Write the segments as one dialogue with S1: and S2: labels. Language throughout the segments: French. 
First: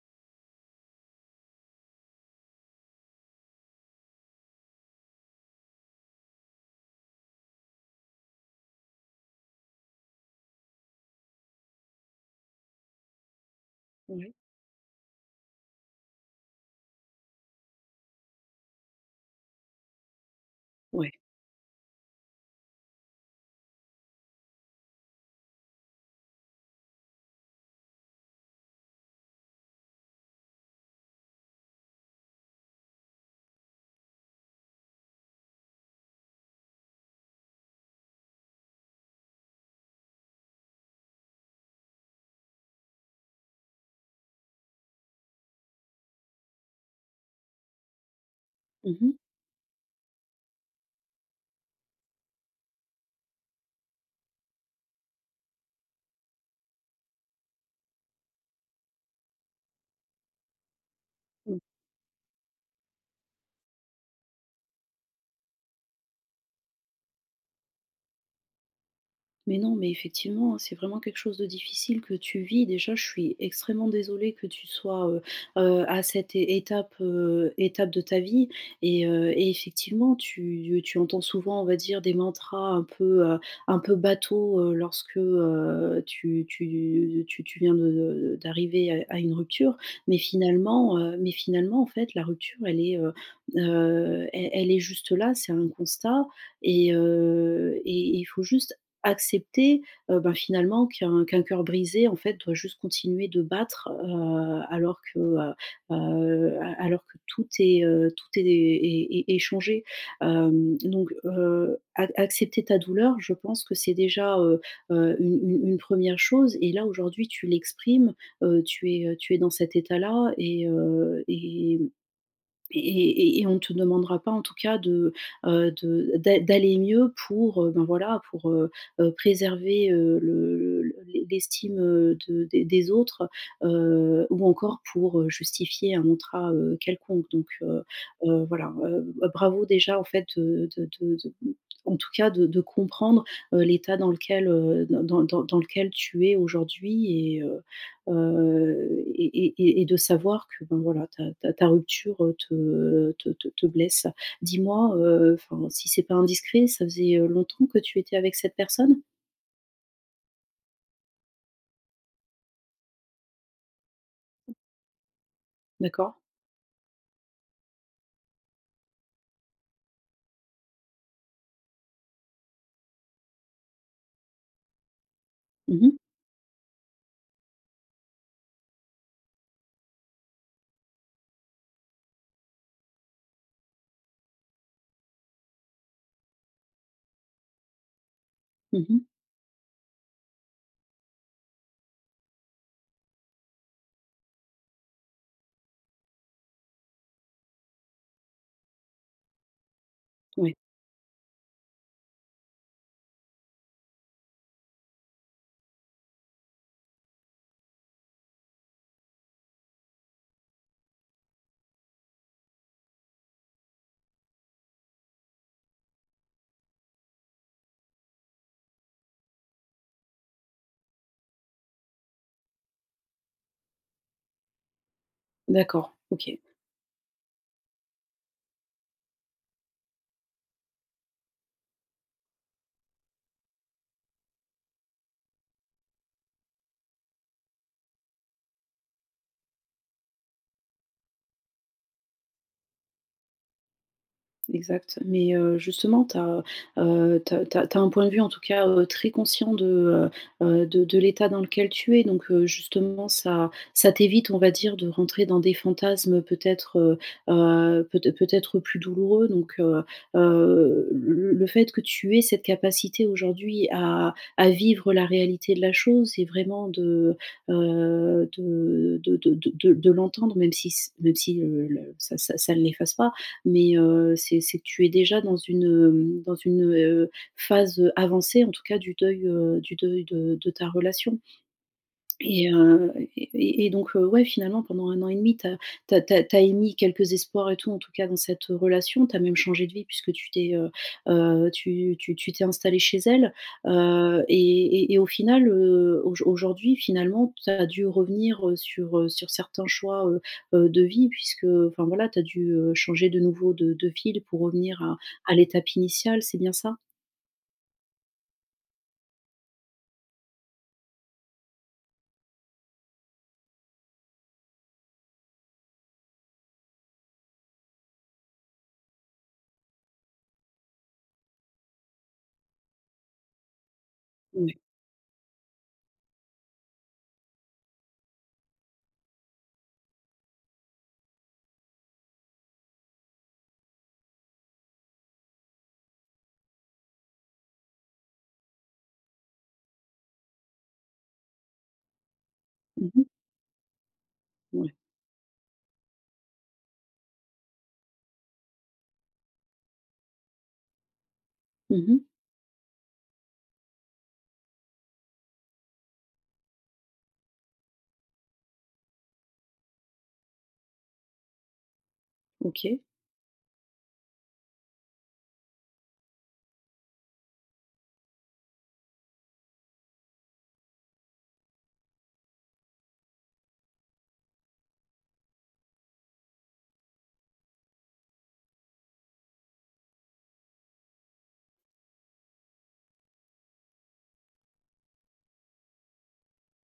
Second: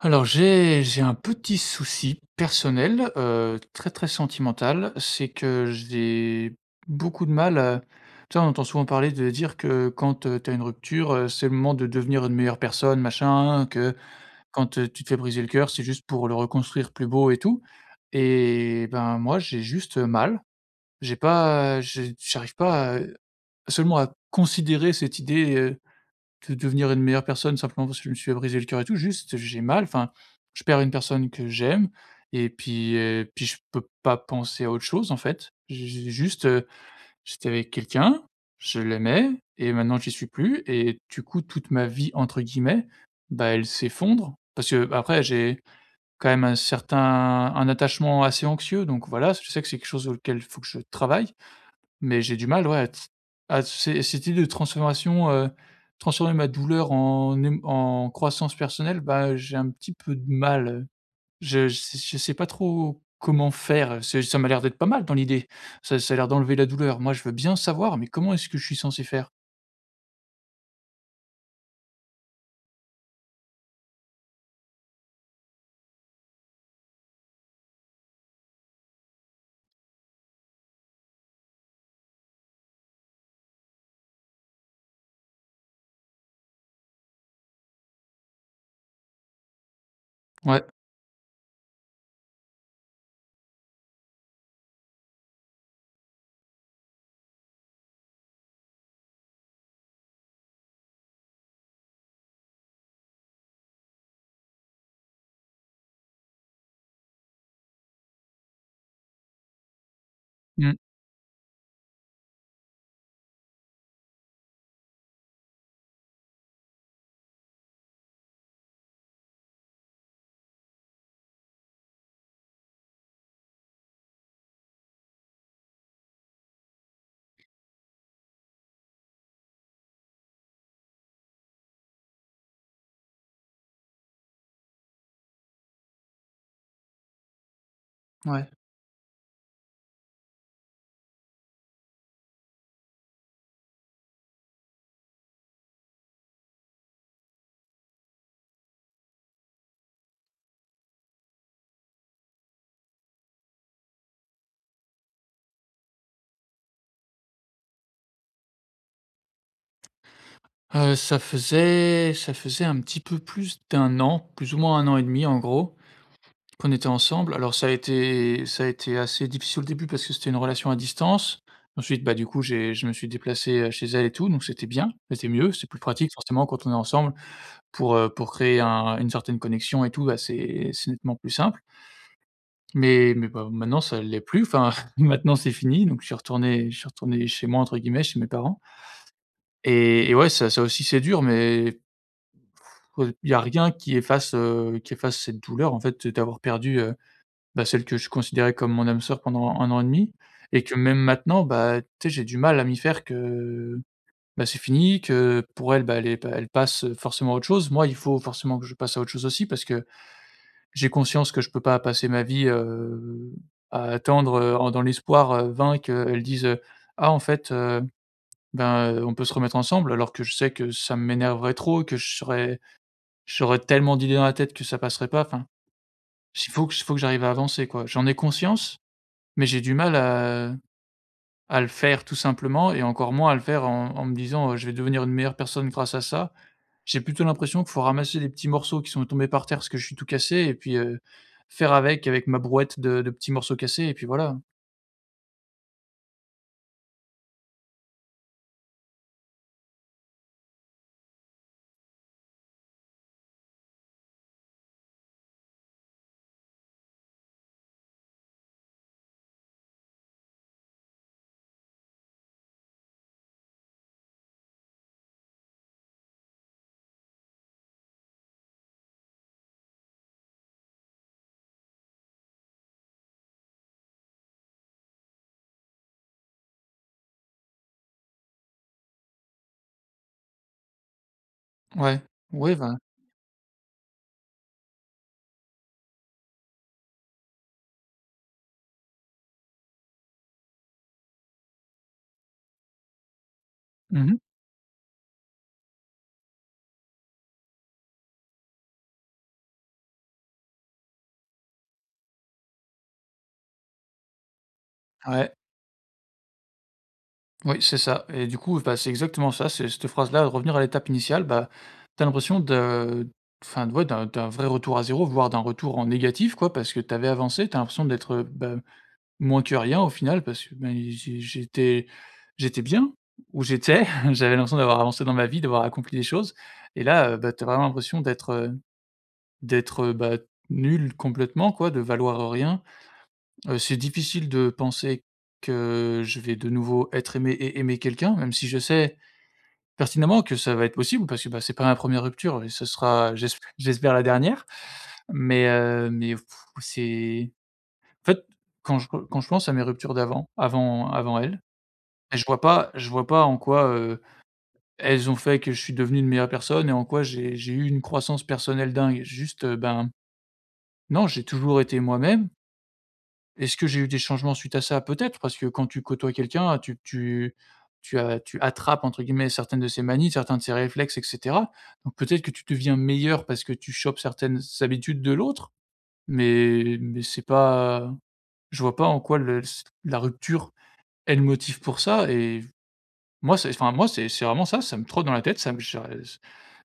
S1: Alors j'ai un petit souci personnel, très, très sentimental, c'est que j'ai beaucoup de mal à tu sais, on entend souvent parler de dire que quand, tu as une rupture, c'est le moment de devenir une meilleure personne, machin, que
S2: Ouais,
S1: quand, tu te fais briser le cœur, c'est juste pour le reconstruire plus beau et tout et ben, moi, j'ai juste, mal.
S2: ouais.
S1: J'arrive pas à seulement à considérer cette idée, de devenir une meilleure personne simplement parce que je me suis brisé le cœur et tout, juste j'ai mal, enfin, je perds une personne que j'aime et puis, puis je peux pas penser à autre chose en fait. J'ai juste, j'étais avec quelqu'un, je l'aimais et maintenant j'y suis plus et du coup toute ma vie entre guillemets, bah, elle s'effondre parce que bah, après j'ai quand même un certain un attachement assez anxieux
S2: Mmh
S1: donc
S2: mh.
S1: voilà, je sais que c'est quelque chose auquel il faut que je travaille mais j'ai du mal, ouais, à ces cette idée de transformation, transformer ma douleur en émo en croissance personnelle, bah, j'ai un petit peu de mal,
S2: Mmh.
S1: je sais pas trop comment faire. C'est ça m'a l'air d'être pas mal dans l'idée. Ça a l'air d'enlever la douleur. Moi, je veux bien savoir, mais comment est-ce que je suis censé faire?
S2: Mais non, mais effectivement, c'est vraiment quelque chose de difficile que tu vis. Déjà, je suis extrêmement désolée que tu sois à cette é étape, étape de ta vie et effectivement, tu entends souvent, on va dire, des mantras un peu bateaux, lorsque, tu viens de d'arriver à une rupture. Mais
S1: Ouais.
S2: finalement, en fait, la rupture, elle est, elle est juste là, c'est un constat et il faut juste accepter, ben, finalement qu'un cœur brisé, en fait, doit juste continuer de battre, heu, alors que tout est changé.
S1: Mmh,
S2: Hem, donc ac accepter ta douleur, je pense que c'est déjà, une 1 chose et là, aujourd'hui, tu l'exprimes, tu es dans cet état-là et on ne te demandera pas en tout cas de, d'aller mieux pour, ben, voilà, pour, préserver, le l'es l'estime, de des autres, ou encore pour, justifier un contrat, quelconque. Heu,
S1: ouais.
S2: voilà, heu, Bravo déjà en fait de en tout cas de comprendre, l'état dans lequel, dans lequel tu es aujourd'hui et et de savoir que, ben, voilà, ta rupture, te blesse. Dis-moi, enfin, si c'est pas indiscret, ça faisait, longtemps que tu étais avec cette personne?
S1: Ça faisait un petit peu plus d'un an, plus ou moins un an et demi, en gros.
S2: D'accord.
S1: Qu'on était ensemble. Alors ça a été assez difficile au début parce que c'était une relation à distance. Ensuite, bah, du coup, j'ai je me suis déplacé, chez elle et tout, donc c'était bien, c'était mieux, c'est plus
S2: Mhm,
S1: pratique forcément quand on est ensemble pour créer un une certaine connexion et tout, bah, c'est nettement plus simple. Mais bah, maintenant ça ne l'est plus, enfin maintenant c'est fini, donc je suis retourné «chez moi» entre guillemets, chez mes parents
S2: mhm,
S1: et ouais, ça aussi c'est dur mais il y a rien qui efface, qui efface cette douleur en fait, d'avoir perdu, bah, celle que je considérais comme mon âme sœur pendant un an et demi
S2: ouais.
S1: et que même maintenant, bah, tu sais, j'ai du mal à m'y faire que, bah, c'est fini, que pour elle, bah, elle est pa elle passe, forcément à autre chose. Moi, il faut forcément que je passe à autre chose aussi parce que j'ai conscience que je peux pas passer ma vie, à attendre, en dans l'espoir, vain qu'elle dise, «Ah en fait, ben, on peut se remettre ensemble», alors que je sais que ça m'énerverait trop, que je serais j'aurais tellement d'idées dans la tête que ça passerait pas, enfin,
S2: D'accord, OK.
S1: il faut que j'arrive à avancer, quoi. J'en ai conscience, mais j'ai du mal à le faire tout simplement et encore moins à le faire en en me disant, «Je vais devenir une meilleure personne grâce à ça». J'ai plutôt l'impression qu'il faut ramasser des petits morceaux qui sont tombés par terre parce que je suis tout cassé et puis, faire avec, avec ma brouette de petits morceaux cassés et puis voilà.
S2: Exact, mais justement, tu as, heu, un point de vue, en tout cas, très conscient de, de l'état dans lequel tu es donc justement, ça t'évite, on va dire, de rentrer dans des fantasmes peut-être, peut-être plus douloureux donc le fait que tu aies cette capacité aujourd'hui à vivre la réalité de la chose et vraiment de, l'entendre même si, le ça ne l'efface pas, mais c'est que tu es déjà dans une, dans une, phase, avancée en tout cas du deuil de ta relation.
S1: Ouais.
S2: Et
S1: Ouais, ben
S2: heu et et donc, ouais, finalement, pendant un an et demi 2 tu as émis quelques espoirs et tout, en tout cas, dans cette relation. Tu as même changé de vie puisque tu t'es, tu t'es installée chez elle,
S1: mmh.
S2: heu et et au final, aujourd'hui, finalement, tu as dû revenir, sur, sur certains choix, de vie puisque, enfin, voilà, tu as dû, changer de nouveau de ville pour revenir à
S1: Ouais.
S2: l'étape initiale, c'est bien ça?
S1: Oui, c'est ça et du coup, bah, c'est exactement ça, c'est cette phrase-là, revenir à l'étape initiale, bah, t'as l'impression de enfin, ouais, d'un vrai retour à zéro, voire d'un retour en négatif quoi, parce que t'avais avancé, t'as l'impression d'être, bah moins que rien au final parce que, ben, j'étais bien où j'étais. J'avais
S2: Ouais.
S1: l'impression d'avoir avancé dans ma vie, d'avoir accompli des choses et là, bah, tu as vraiment l'impression d'être, bah, nul complètement quoi, de valoir rien. C'est difficile de penser que je vais de nouveau être aimé et aimer quelqu'un, même si je sais pertinemment que ça va être possible parce que, bah, c'est pas ma première rupture et ce
S2: Mmh.
S1: sera j'esp j'espère la dernière.
S2: Ouais.
S1: Mais pff, c'est en fait, quand je pense à mes ruptures d'avant, avant elle.
S2: Mmh.
S1: Et je vois pas en quoi, elles ont fait que je suis devenu une meilleure personne et en quoi j'ai eu une croissance personnelle dingue. Juste, ben, non, j'ai toujours été moi-même.
S2: OK.
S1: Est-ce que j'ai eu des changements suite à ça? Peut-être, parce que quand tu côtoies quelqu'un, tu «attrapes» entre guillemets certaines de ses manies, certains de ses réflexes et cetera. Donc peut-être que tu deviens meilleur parce que tu chopes certaines habitudes de l'autre, mais c'est pas je vois pas en quoi le la rupture est le motif pour ça et moi, moi, c'est vraiment ça, ça me trotte dans la tête, ça me cha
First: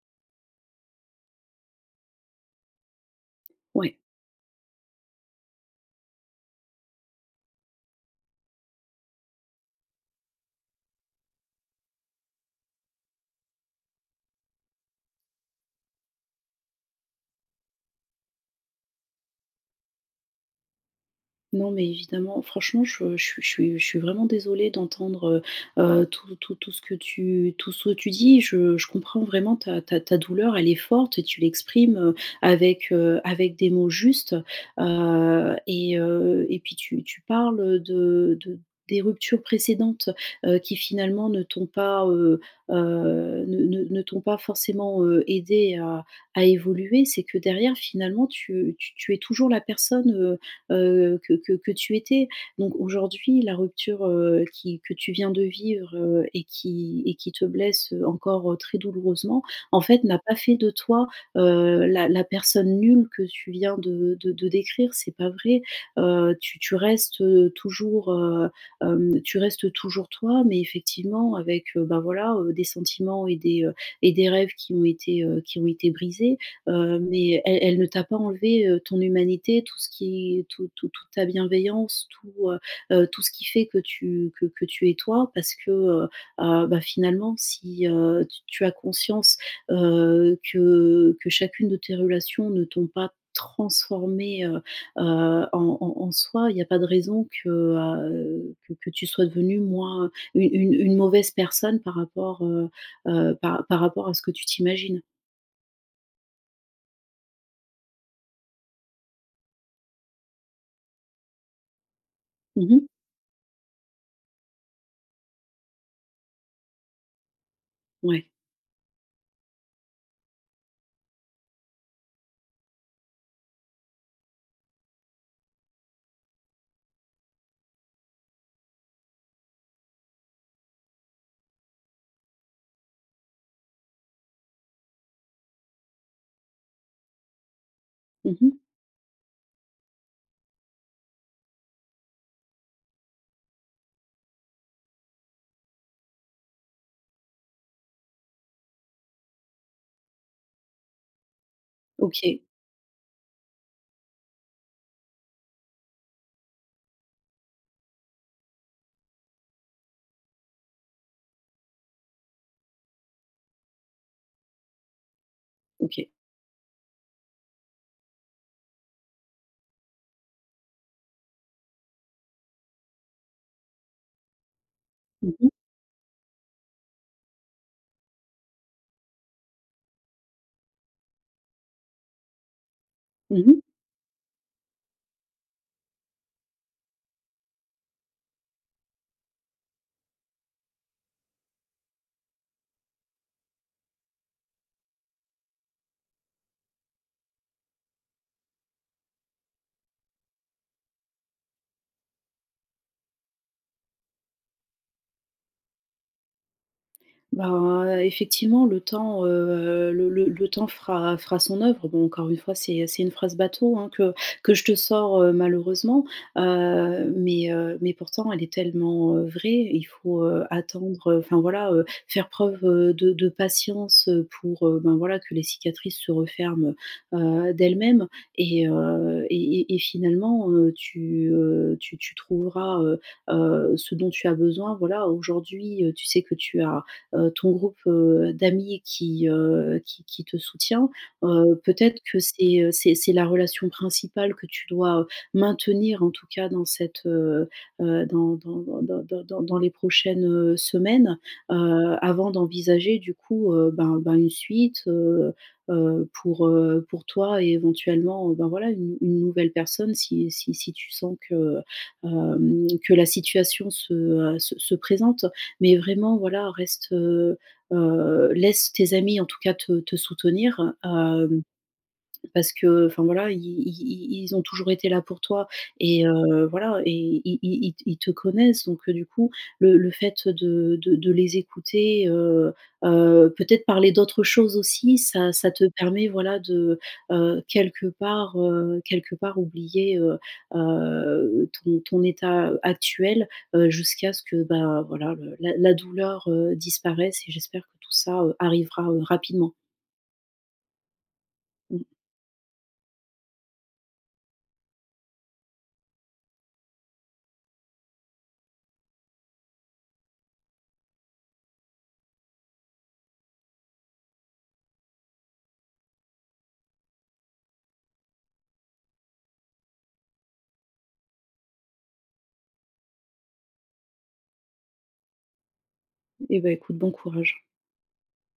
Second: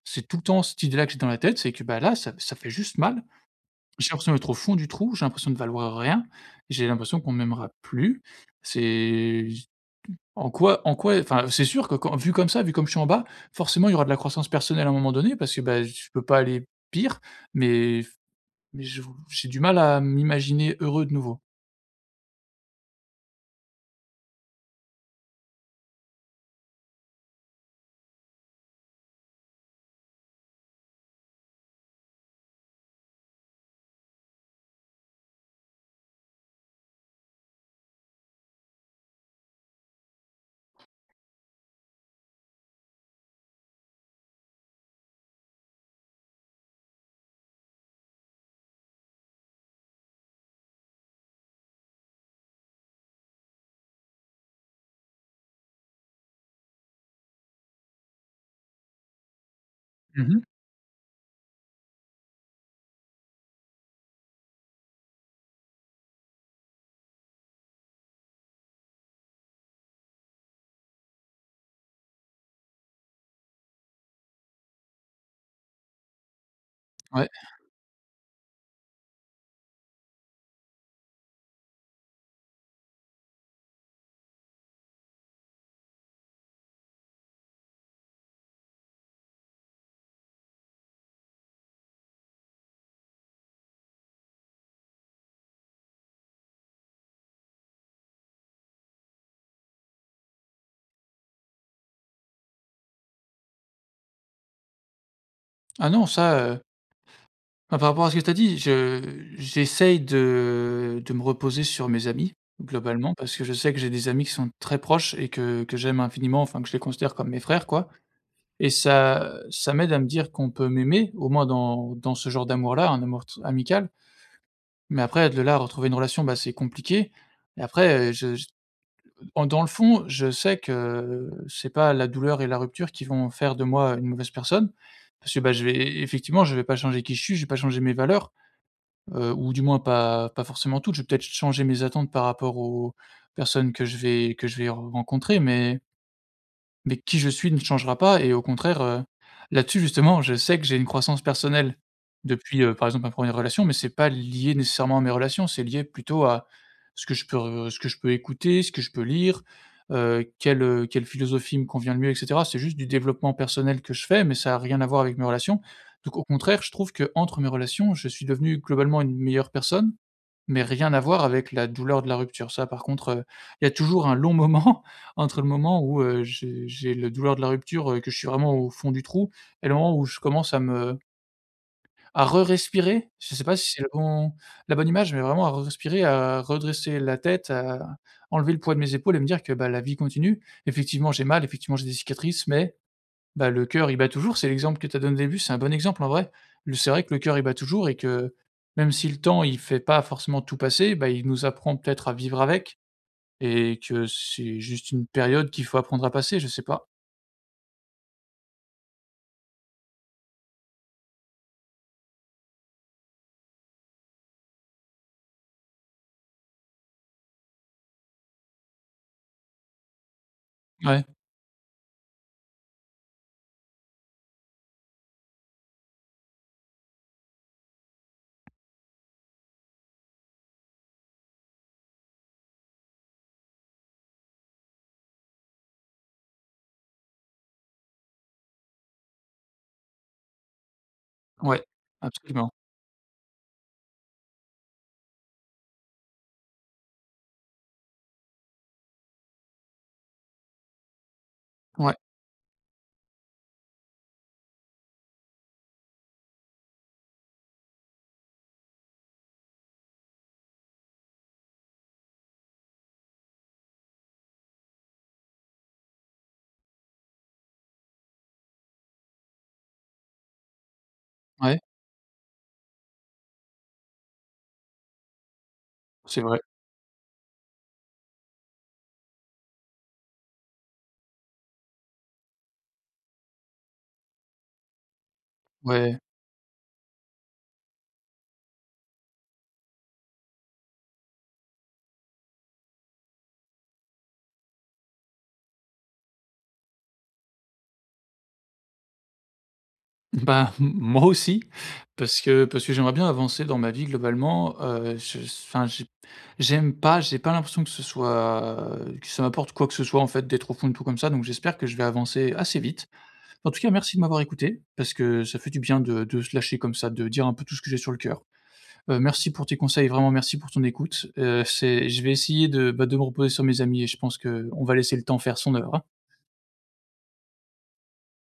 S1: c'est tout le temps cette idée-là que j'ai dans la tête, c'est que, bah, là, ça fait juste mal.
S2: Ouais.
S1: J'ai l'impression d'être au fond du trou, j'ai l'impression de valoir rien, j'ai l'impression qu'on ne m'aimera plus. C'est en quoi enfin, c'est sûr que quand vu comme ça, vu comme je suis en bas, forcément, il y aura de la croissance personnelle à un moment donné parce que, bah, je peux pas aller pire, mais mais je j'ai du mal à m'imaginer heureux de nouveau.
S2: Non, évidemment, franchement, je suis je suis je suis vraiment désolée d'entendre, tout tout ce que tu dis. Je comprends vraiment ta douleur, elle est forte et tu l'exprimes, avec, avec des mots justes, et puis tu parles, de des ruptures précédentes, qui finalement ne t'ont pas, ne t'ont pas forcément, aidée à évoluer. C'est que derrière, finalement, tu es toujours la personne, que tu étais. Donc aujourd'hui, la rupture, qui que tu viens de vivre, et qui te blesse, encore, très douloureusement, en fait, n'a pas
S1: Mmh.
S2: fait de toi, la personne nulle que tu viens de décrire, c'est pas vrai. Tu restes, toujours, tu restes toujours toi, mais effectivement avec, bah, voilà, des sentiments et des, des rêves qui ont été brisés.
S1: Ouais.
S2: Mais elle ne t'a pas enlevé, ton humanité, tout ce qui tout tout toute ta bienveillance, tout, tout ce qui fait que tu es toi parce que, bah, finalement si, tu as conscience, que chacune de tes relations ne t'ont pas transformée, en en soi, il n'y a pas de raison que, que tu sois devenue moins une une mauvaise personne par rapport, par par rapport à ce que tu t'imagines.
S1: Ah non, ça, bah, par rapport à ce que tu as dit, je j'essaye de me reposer sur mes amis,
S2: Mmh.
S1: globalement, parce que je sais que j'ai des amis qui sont très proches et que j'aime infiniment, enfin, que je les considère comme mes frères, quoi
S2: Ouais.
S1: et ça m'aide à me dire qu'on peut m'aimer, au moins dans ce genre d'amour-là, un amour t amical, mais après de là à retrouver une relation, bah, c'est compliqué et après, je j en dans le fond, je sais que c'est pas la douleur et la rupture qui vont faire de moi une mauvaise personne parce que, bah, je vais pas changer qui je suis, je vais pas changer mes valeurs.
S2: Mmh.
S1: Ou du moins pas forcément toutes, je vais peut-être changer mes attentes par rapport aux personnes que je vais rencontrer, mais qui je suis ne changera pas et au contraire, là-dessus justement, je sais que j'ai une croissance personnelle
S2: OK,
S1: depuis, par exemple ma première relation, mais c'est pas lié nécessairement à mes relations, c'est lié plutôt à ce que je peux écouter, ce que je peux lire, quelle philosophie me convient le mieux et cetera. C'est juste du développement personnel que je fais, mais ça a rien à voir avec mes relations.
S2: OK.
S1: Donc au contraire, je trouve que entre mes relations, je suis devenu globalement une meilleure personne mais rien à voir avec la douleur de la rupture. Ça, par contre, il y a toujours un long moment
S2: Mmh
S1: entre le
S2: mh.
S1: moment où, j'ai le douleur de la rupture, que je suis vraiment au fond du trou et le moment où je commence à re-respirer. Je ne sais pas
S2: Mmh.
S1: si c'est le bon la bonne image, mais vraiment à re-respirer, à redresser la tête, à enlever le poids de mes épaules et me dire que, bah, la vie continue. Effectivement, j'ai mal, effectivement, j'ai des cicatrices, mais bah, le cœur, il bat toujours, c'est l'exemple que tu as donné au début, c'est un bon exemple en vrai. Le c'est vrai que le cœur, il bat toujours et que même si le temps, il fait pas forcément tout passer, bah, il nous apprend peut-être à vivre avec et que c'est juste une période qu'il faut apprendre à passer, je sais pas.
S2: Ben, effectivement, le temps, le le temps fera fera son œuvre. Bon, encore une fois, c'est une phrase bateau, hein, que je te sors, malheureusement, mais pourtant elle est tellement, vraie. Il faut,
S1: Ouais,
S2: attendre, enfin voilà, faire preuve, de patience, pour, ben, voilà, que les cicatrices se referment, heu d'elles-mêmes et heu, et et et finalement, tu trouveras, ce dont tu as besoin. Voilà, aujourd'hui, tu sais que tu as ton groupe, d'amis qui, qui te soutient,
S1: ouais,
S2: peut-être que
S1: absolument.
S2: c'est, c'est la relation principale que tu dois, maintenir en tout cas dans cette, dans les prochaines, semaines, heu,
S1: Ouais,
S2: avant d'envisager du coup, ben une suite, pour toi et éventuellement, ben voilà une nouvelle personne si tu sens que, que la situation se, se présente mais vraiment, voilà, reste, laisse tes amis en tout cas te soutenir.
S1: ouais,
S2: Parce que, enfin voilà, i i ils ont toujours été là pour toi et
S1: c'est vrai.
S2: heu, voilà et i i ils ils te connaissent donc du coup, le fait de les écouter, peut-être parler d'autres choses aussi, ça te
S1: Ouais.
S2: permet, voilà, de, quelque part oublier, ton ton état actuel, jusqu'à ce que, bah, voilà, le la douleur, disparaisse et j'espère que tout ça, arrivera, rapidement.
S1: Bah, moi aussi,
S2: Mmh.
S1: parce que j'aimerais bien avancer dans ma vie globalement, je enfin, j'aime pas, j'ai pas l'impression que ce soit que ça m'apporte quoi que ce soit en fait d'être au fond de tout comme ça, donc j'espère que je vais avancer assez vite. En tout cas, merci de m'avoir écouté, parce que ça fait du bien de se lâcher comme ça, de dire un peu tout ce que j'ai sur le cœur. Merci pour tes conseils, vraiment merci pour ton écoute. C'est je vais essayer de, bah, de me reposer sur mes amis et je pense qu'on va laisser le temps faire son œuvre.
S2: Et bah, écoute, bon courage.